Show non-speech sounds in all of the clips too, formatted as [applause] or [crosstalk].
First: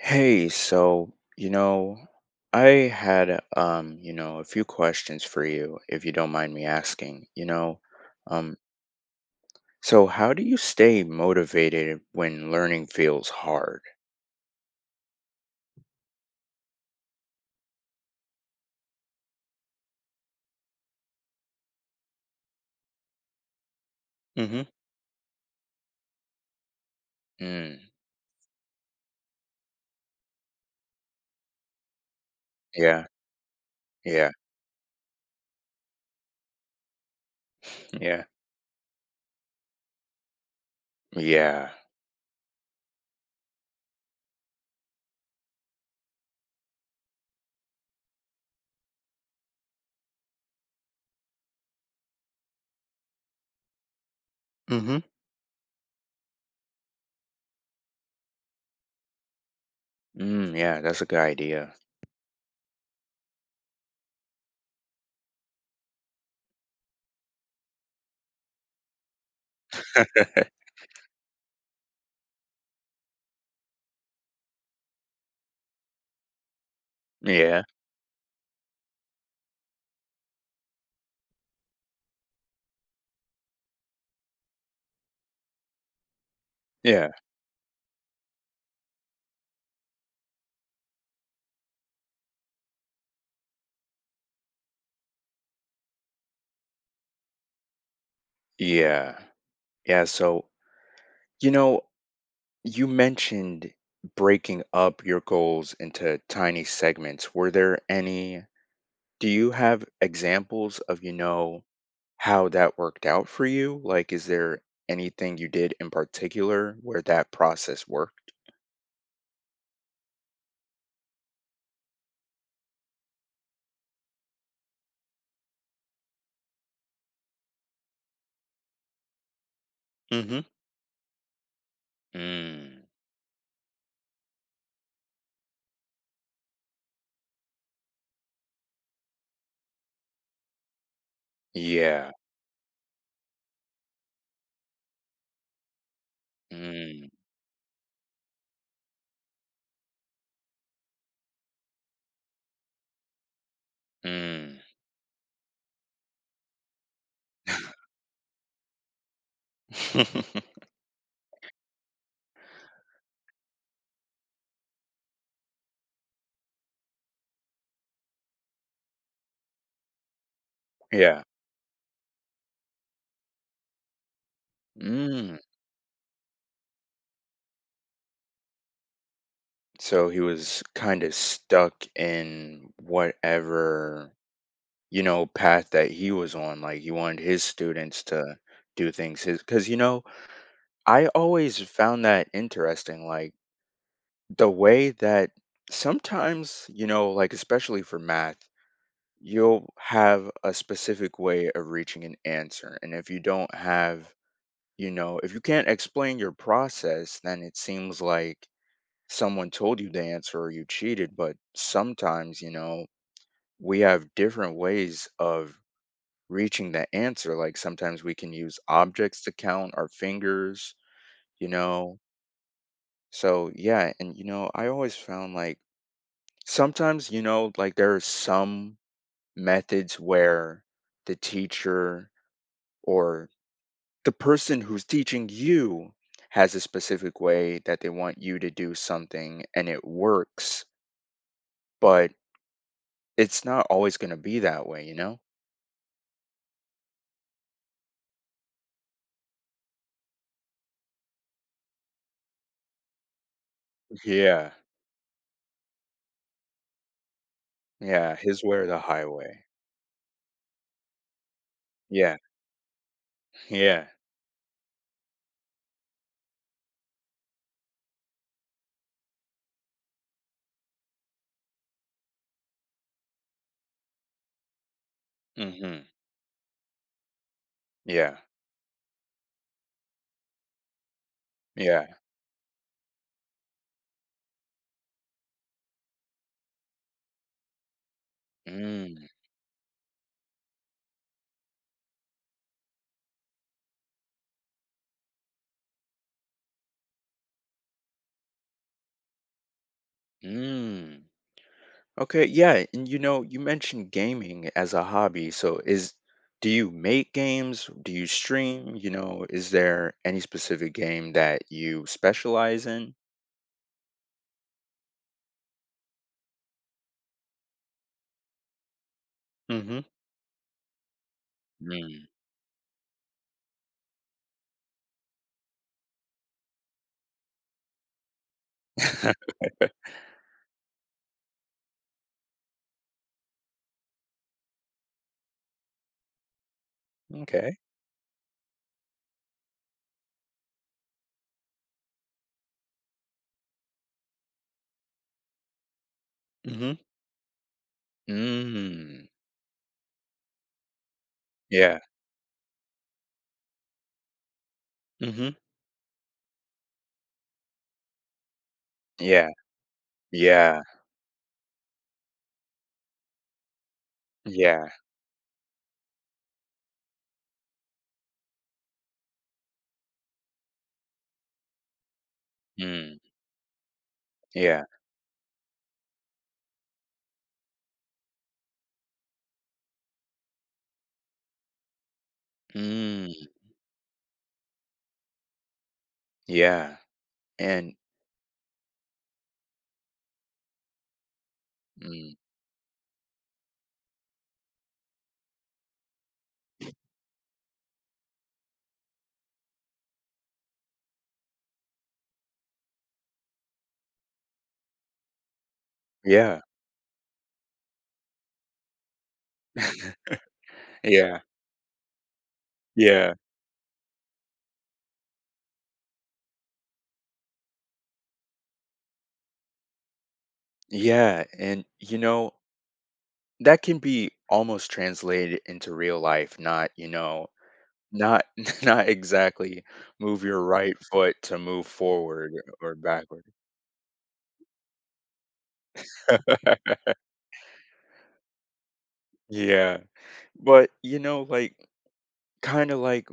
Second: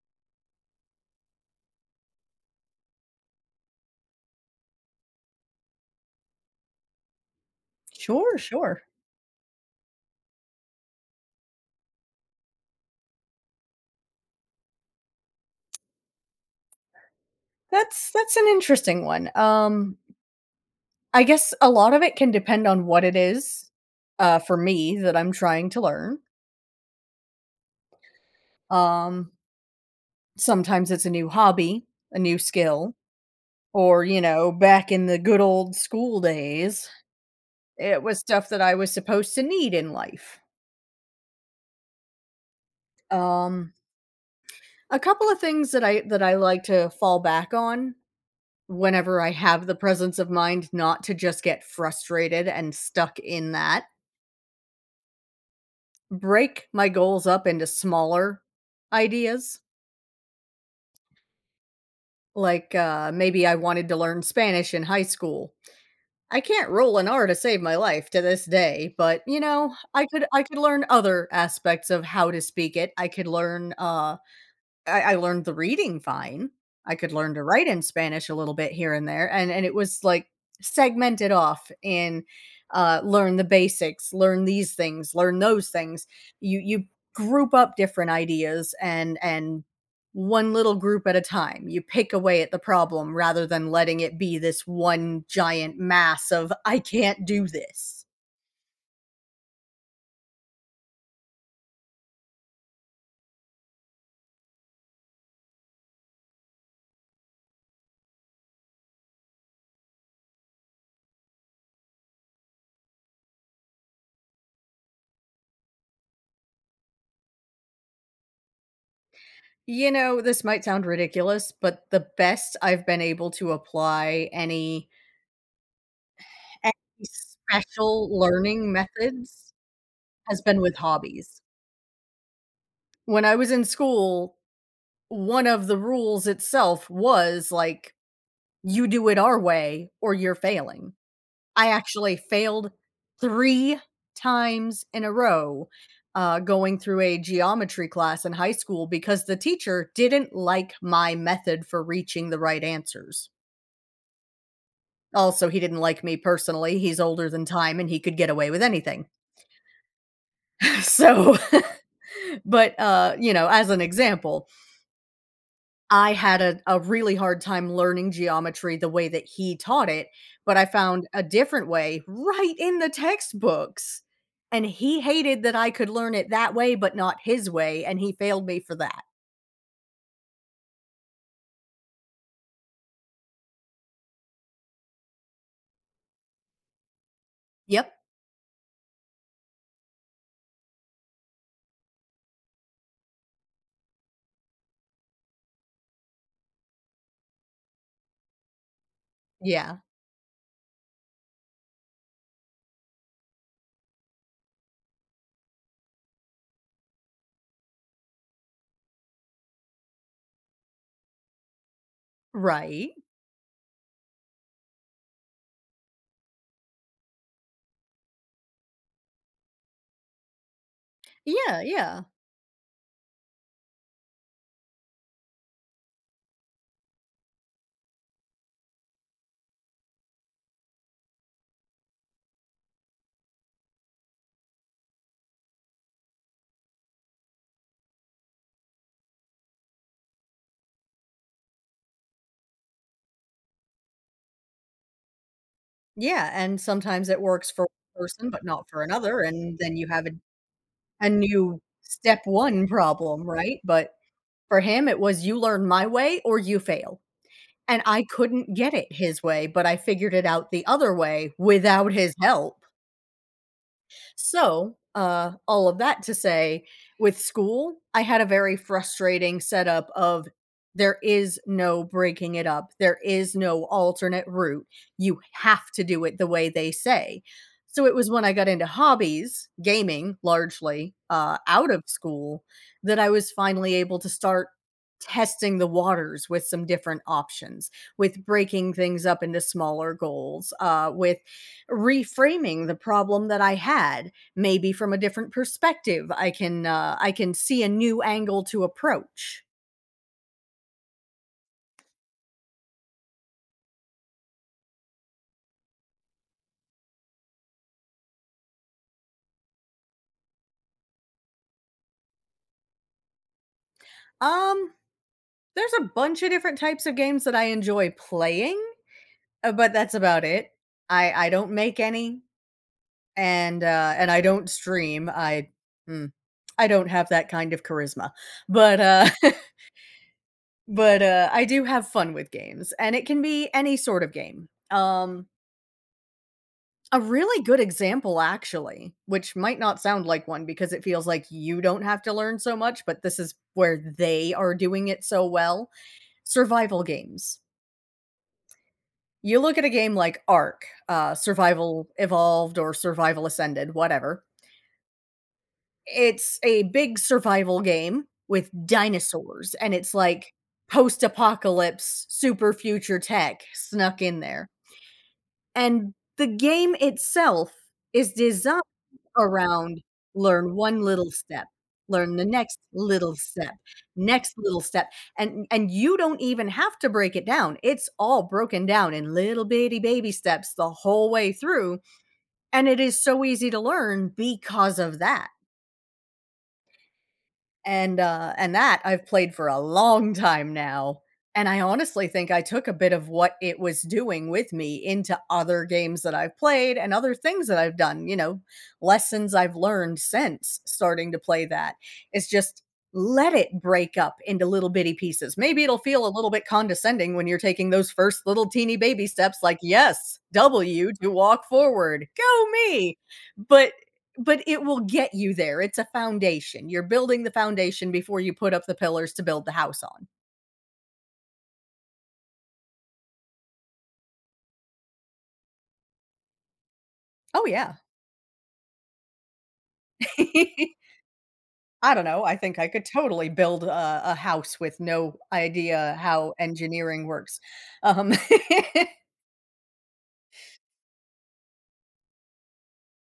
Hey, so, you know, I had a few questions for you if you don't mind me asking. Sure, um, sure. so how do you stay motivated when learning feels hard? That's an interesting one. I guess a lot of it can depend on what it is, for Mm-hmm. me that I'm trying to learn. Mm, Um, Sometimes it's a new hobby, a new skill, yeah, or, you yeah, know, back in the good old school days, it was Yeah. stuff that I was supposed to need in life. Yeah. Um, a couple of things that I like to fall back on whenever I have the presence of mind not to just get frustrated and stuck in that, Mm-hmm. break my goals up into smaller ideas. Mm, yeah, that's a good idea. Like, maybe I wanted to learn Spanish in high school. I can't roll an R to save my life to this day, but, you know, I could learn other aspects of how to speak it. I could learn, I learned the reading fine. I could learn to Yeah, write in Spanish a little bit here and there, and it was, like, segmented off in, learn the basics, learn these things, learn those things. You yeah, group up different ideas and one little group at a time. You pick away at the problem rather than letting it be this one giant mass of, "I can't do this." yeah, yeah. So, you know, you mentioned breaking up your goals into tiny segments. Were there any Do you have examples of, how that worked out for you? Like, is there anything you did in particular where that process worked? You know, this might sound ridiculous, but the best I've been able to apply any special learning methods Hmm. has been with hobbies. Mm. When I was in school, one of the rules itself was, like, you do it our way or you're failing. I Yeah. actually failed 3 times in a row, going through Mm. a geometry class in high school because the teacher didn't like my method for reaching the right answers. Mm. Also, he didn't like me personally, he's older than time, and he could get away with anything. [laughs] [laughs] So [laughs] But you know, as an example, I had a really hard time learning geometry the way that he taught it, but I found a Yeah. different way right in the textbooks. And he Mm. hated that I could learn it that way, but not his way, and he failed me for that. So he was kind of stuck in whatever, you know, path that he was on. Like he wanted his Yep. students to do things his, because, you know, I always found that interesting. Like, the way that sometimes, you know, like especially for math, you'll Yeah. have a specific way of reaching an answer. And if you don't have, if you can't explain your process, then it seems like someone told you the answer or you cheated. But sometimes, you know, Right. we have different ways of reaching the answer. Like sometimes we can use objects to count our fingers, you Yeah, know. yeah. So, yeah. And, I always found sometimes, you know, like there are some methods where the teacher or the person who's teaching you has a specific way that they want you to do something and it works, but it's not always going to be that way, you know? Yeah. And sometimes it works for one person, but not for another. And then you have a new step one problem, right? But Yeah. for him, it was you learn my way or you fail. And I Yeah. His couldn't way or get the it his highway. way, but I figured it out the other way without his Yeah. help. Yeah. So, all of that to say, with school, I had a very frustrating setup of there is no breaking it up. There is no alternate route. You have Hmm. to do it the way they say. So it was Yeah. when I got into hobbies, gaming largely, out of Yeah. school, that I was finally able to start testing the waters with some different options, with breaking Mm. things up into smaller goals, with reframing the problem that I had, maybe from a different perspective. I can see a new angle to approach. Mm. Okay, yeah, and you know, you mentioned gaming as a hobby. So is Do you make games? Do you stream? You know, is there any specific game that you specialize in? Um, there's a bunch of different types of games that I enjoy playing, but Mm-hmm. that's about it. I don't make Mm. any, and I don't stream. I mm, I don't have that kind of charisma, but [laughs] [laughs] But, I do have fun with games, and it can be any sort of game. A really Okay. good example, actually, which might not sound like one because it feels like you don't have to learn so much, but this is where they are doing it so well, Mm-hmm. survival games. Mm. You look at a game like Ark, Yeah. Survival Evolved or Survival Ascended, whatever. Mm-hmm. It's a big survival game with Yeah. dinosaurs, and it's like Yeah. post-apocalypse, super future tech snuck in there. Yeah. And the game itself is designed around learn 1 little step, learn the Mm. Next little Yeah. step, and you don't even have to break it down. It's all broken down in little bitty baby steps the whole way through, and it is so Mm. easy to learn because of that. Yeah. And And that I've played for a long time now, and I honestly mm. think I took a bit of what it was doing with me into other games that I've played and other things that I've done, you know, lessons I've learned since starting to play that. It's just let it break up into little bitty pieces. Maybe it'll feel a little Yeah. bit condescending when you're taking those first little teeny baby steps like, "Yes, W to Yeah. walk forward. Go me." Yeah. But it will get you there. It's a foundation. You're building the foundation before you put up the pillars to build the house on. Yeah. And that can be almost translated into real life, not Oh, yeah. not, [laughs] not exactly move your right [laughs] foot to move I don't know. forward I think I or could backward. totally build a house with no idea how [laughs] engineering works. Um, Yeah, but you know, like kind of like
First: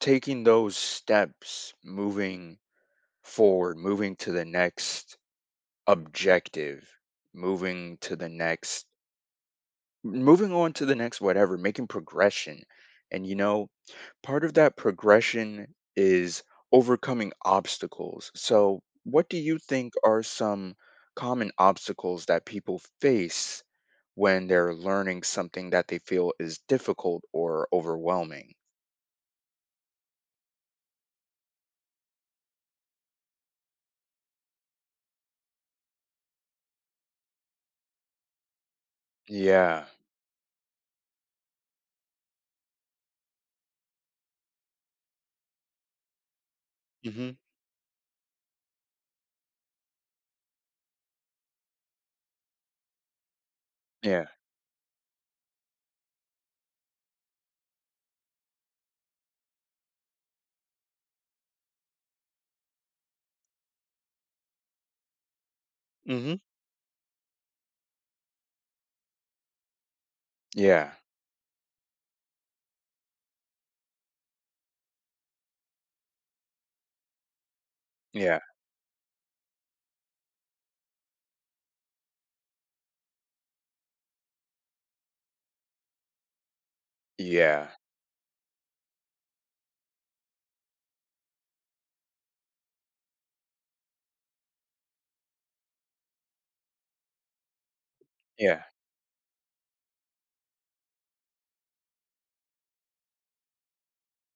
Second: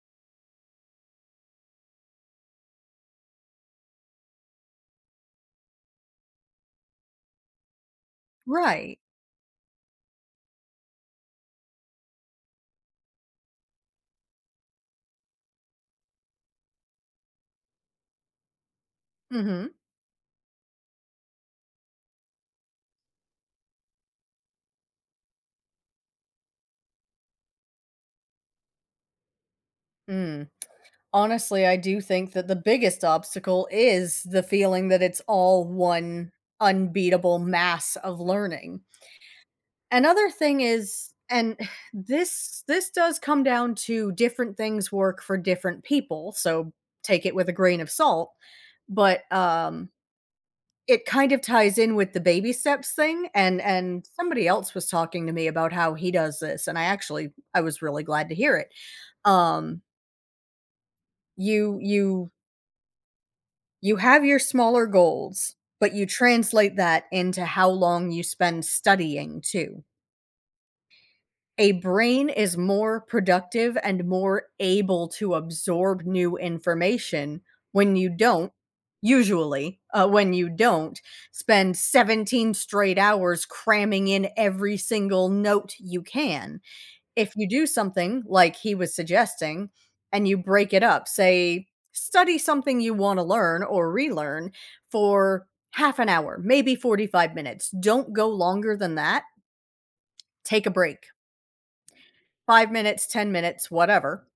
taking those steps, moving forward, moving to the next objective, moving to the [laughs] next, right. moving on to the next whatever, making progression. And you know, part of that progression is overcoming obstacles. So, what do you Hmm. think are some common obstacles that people face when they're learning something that they feel is difficult or overwhelming? Mm. Honestly, I do think that the biggest obstacle is the feeling that it's all one unbeatable mass of learning. Yeah. Another thing is, and [sighs] this does come down to different things work for different people, so take it Mhm. with a grain of salt, but, it kind of ties in with the baby steps thing, and Yeah. somebody else was talking to me about how he does this, and I actually I was really glad to hear it. Um, you you you have your smaller goals, but you Mhm. translate that into how long you spend studying too. Yeah. A brain is more productive and more able to absorb new information when you Yeah. don't, usually, when you don't spend 17 straight hours cramming in every single note you can. If you do Yeah. something like he was suggesting, and you break it up, say, study something you want to learn or relearn for half an hour, maybe 45 minutes, don't go Yeah. longer than that. Take a break, 5 minutes, 10 minutes, whatever.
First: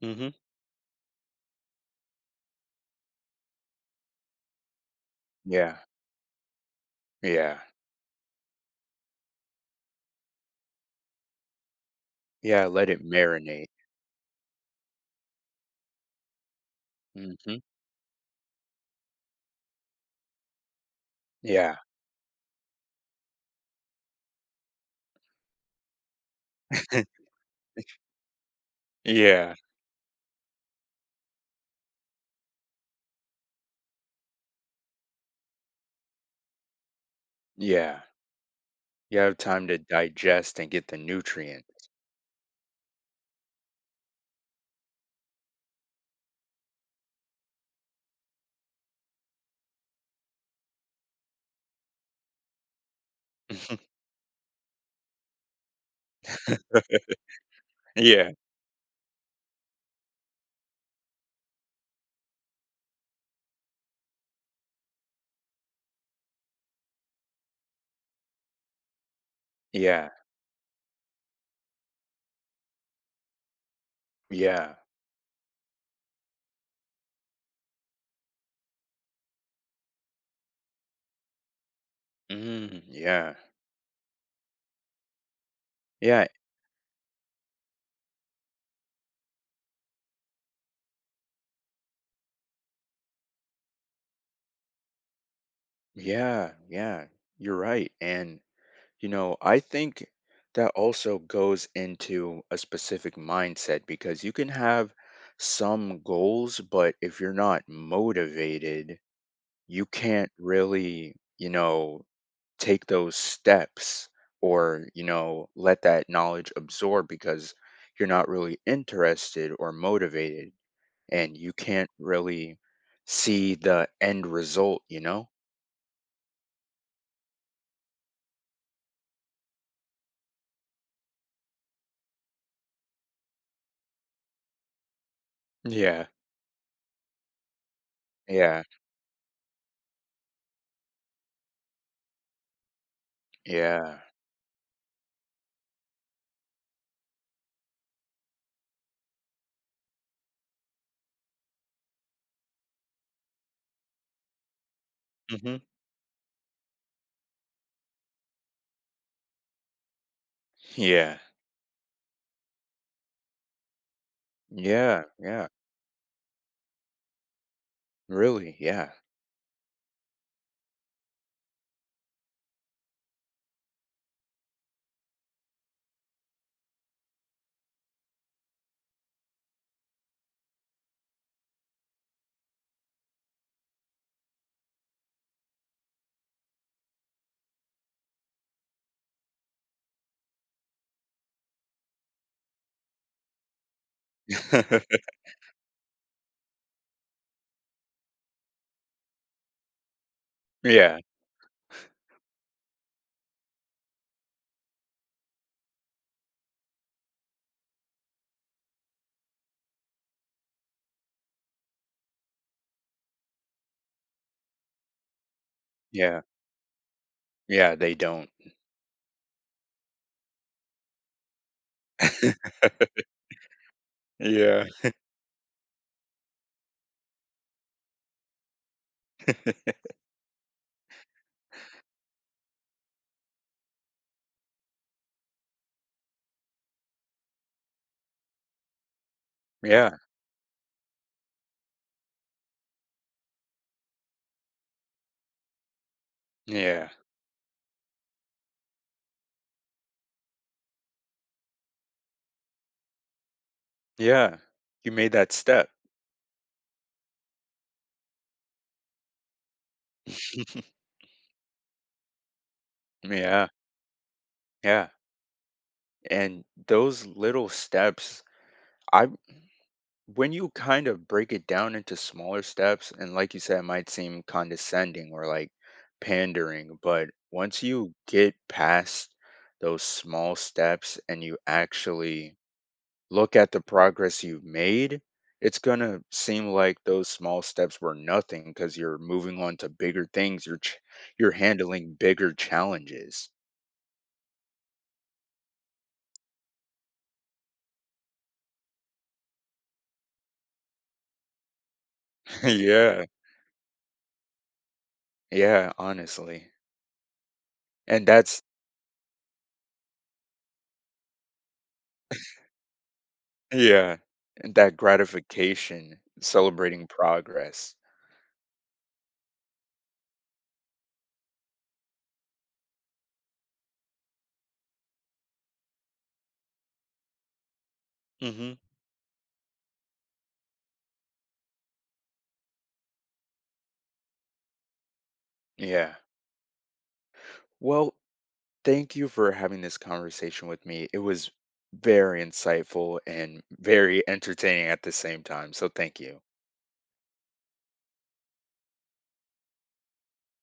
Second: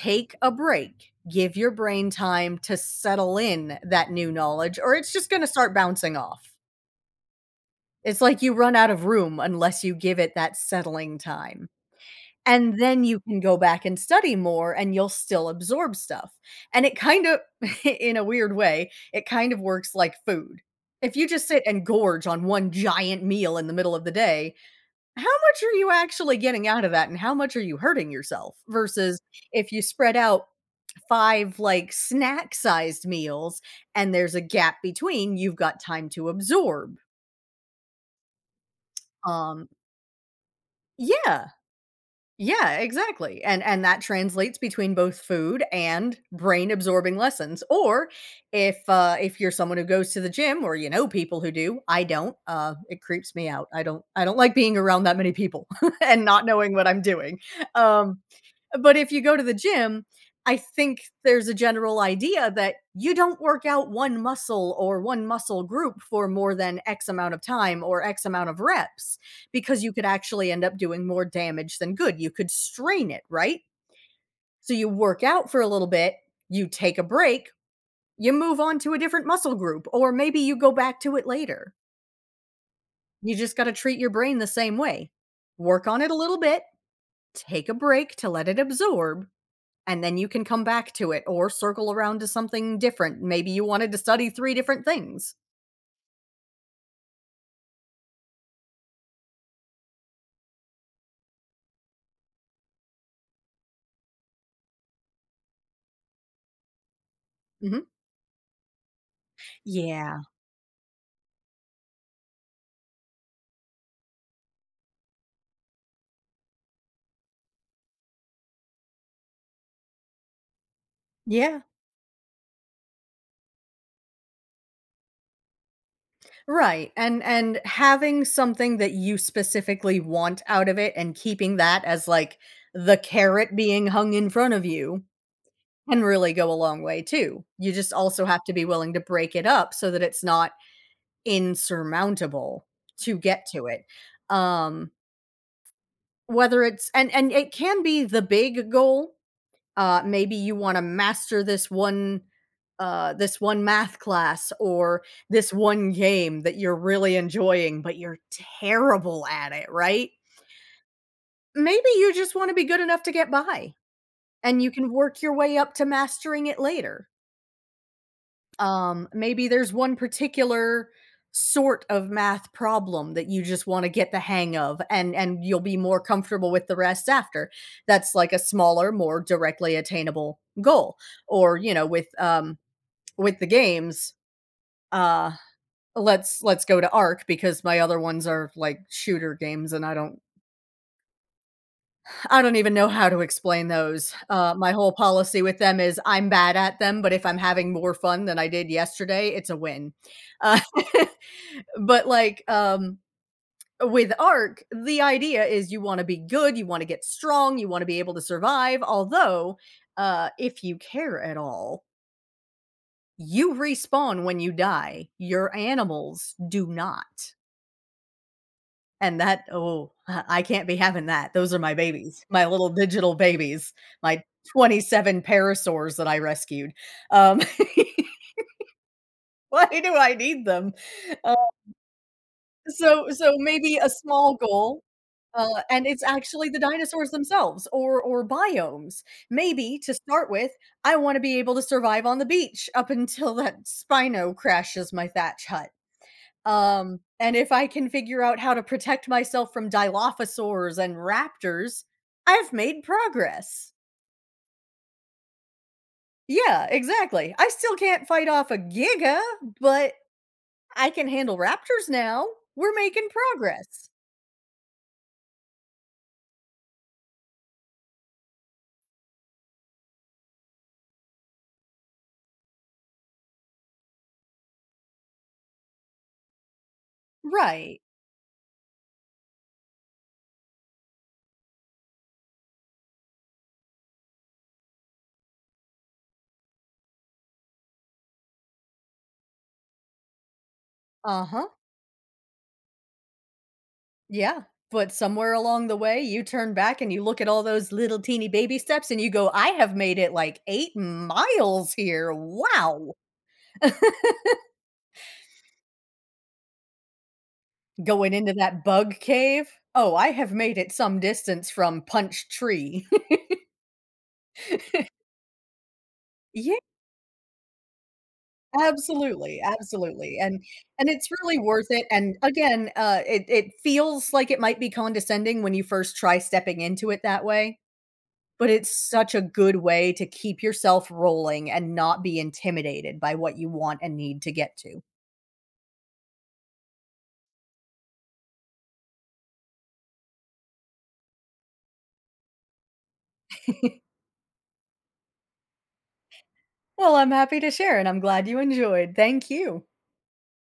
Mhm. a break. Give your brain time to settle in that new knowledge, or it's just going to start Yeah. bouncing off. Yeah. It's like you run out of room unless you give it that settling time. Yeah, And let it then you can go marinate. back and study more and you'll still absorb stuff. And it kind of Mhm. [laughs] in a weird way, it kind of works like food. If you just sit Yeah. and gorge on one giant meal in the middle of the day, how much are you actually getting out of that, and [laughs] how much are you hurting yourself? Versus Yeah. if you spread out 5, like, snack-sized meals and there's a gap between, you've got time to absorb. Yeah. You have time Um to digest and get the Yeah. nutrients. Yeah, exactly, and that translates between both food and brain absorbing lessons. Or if you're someone who goes to the gym or you know people who do, I don't, it creeps me out. [laughs] I don't like being around that many people [laughs] and not knowing what I'm doing. Um Yeah. But if you go to the gym, I think there's a general idea that you don't work out one muscle or one muscle group for more than X amount of time or X amount of reps because you could Yeah, actually end up doing more damage than good. You could strain it, right? So yeah. you work out for a little bit, you take a break, you move on to a different muscle group, or maybe you go back to it later. Mm, yeah. You just got to treat your brain the same way. Work on it a Yeah, little bit, take a break to let it absorb, and then you can come back to it or circle around to something different. Maybe you wanted to study 3 different things. yeah, yeah. You're right. And I think that also goes into a specific mindset because you can have some goals, but if you're not Mhm. motivated, you Yeah. can't really, you know, take those steps or, let that knowledge absorb because you're not really interested or motivated. And you Yeah. can't really see the end result, you know? Right, and having something that you specifically want out of it and keeping that as, like, the carrot being hung in front of you can Yeah. really go a long way too. You just also have to Yeah. be willing to break it up so that it's not insurmountable to get to it. Yeah. Um, Whether it's, and it can be the big goal, maybe you want to master this one, this one math class, or this Hmm. one game that you're really enjoying but you're terrible at, it right? Yeah. Maybe you just want to be good enough to get by, and you can Yeah. work your Yeah. way up to mastering it later. Really? Yeah. Maybe there's one particular sort of math problem that you just want to get the hang of, and you'll be more comfortable with the rest after. That's like a smaller, more directly attainable goal. Or, you know, with the games, uh let's go to Arc because my other ones are like shooter games and I don't even know how to explain those. My whole [laughs] policy with them is I'm bad at them, but if I'm having more fun than I did yesterday, it's a win. Uh, Yeah. [laughs] but like, with ARC, the idea is you want to be good, you want to get strong, you want to be able to survive. Although, if you care at all, you respawn when you die. Your Yeah. animals do not. Yeah. They don't. And that, oh, I can't be having that. Those are my babies, my [laughs] [laughs] little digital babies, my Yeah. 27 parasaurs that I rescued. Um, [laughs] why do I need them? Uh, so maybe a small goal, and it's actually the dinosaurs themselves or biomes. Maybe Yeah. to start with, I wanna be able to survive on the beach up until that Spino crashes my thatch hut. Yeah. And if I can figure out how to protect myself from dilophosaurs and raptors, I've made progress. Yeah. You made that step. Yeah, exactly. I still can't fight off a Giga, but [laughs] I can handle raptors now. We're making Yeah. progress. Yeah. And those little steps, I when you kind of break it down into smaller steps, and like you said, it might seem condescending or like pandering, but once Right. you get past those small steps and you actually look at the progress you've made, it's going to seem like those small steps were nothing because you're moving on to bigger things. Uh You're huh. handling bigger challenges. Yeah. But somewhere along the way, you turn back and you look at all those little teeny baby steps and you go, I have made it like 8 miles here. [laughs] Wow. Yeah. Yeah, honestly. And Going into that's that bug cave? Oh, I have made it some distance from punch tree. [laughs] Yeah, and that gratification, Yeah, celebrating progress. absolutely, absolutely, and it's really worth it, and again, it feels like it might be condescending when you first try stepping into it that way, but Hmm. it's such a good way to keep yourself rolling and not be intimidated by what you want and need to get to. Yeah. Well, thank you for having this conversation with me. It was very insightful and [laughs] very entertaining at the same time. So thank you. Well, I'm happy to share, and I'm glad you enjoyed. Thank you.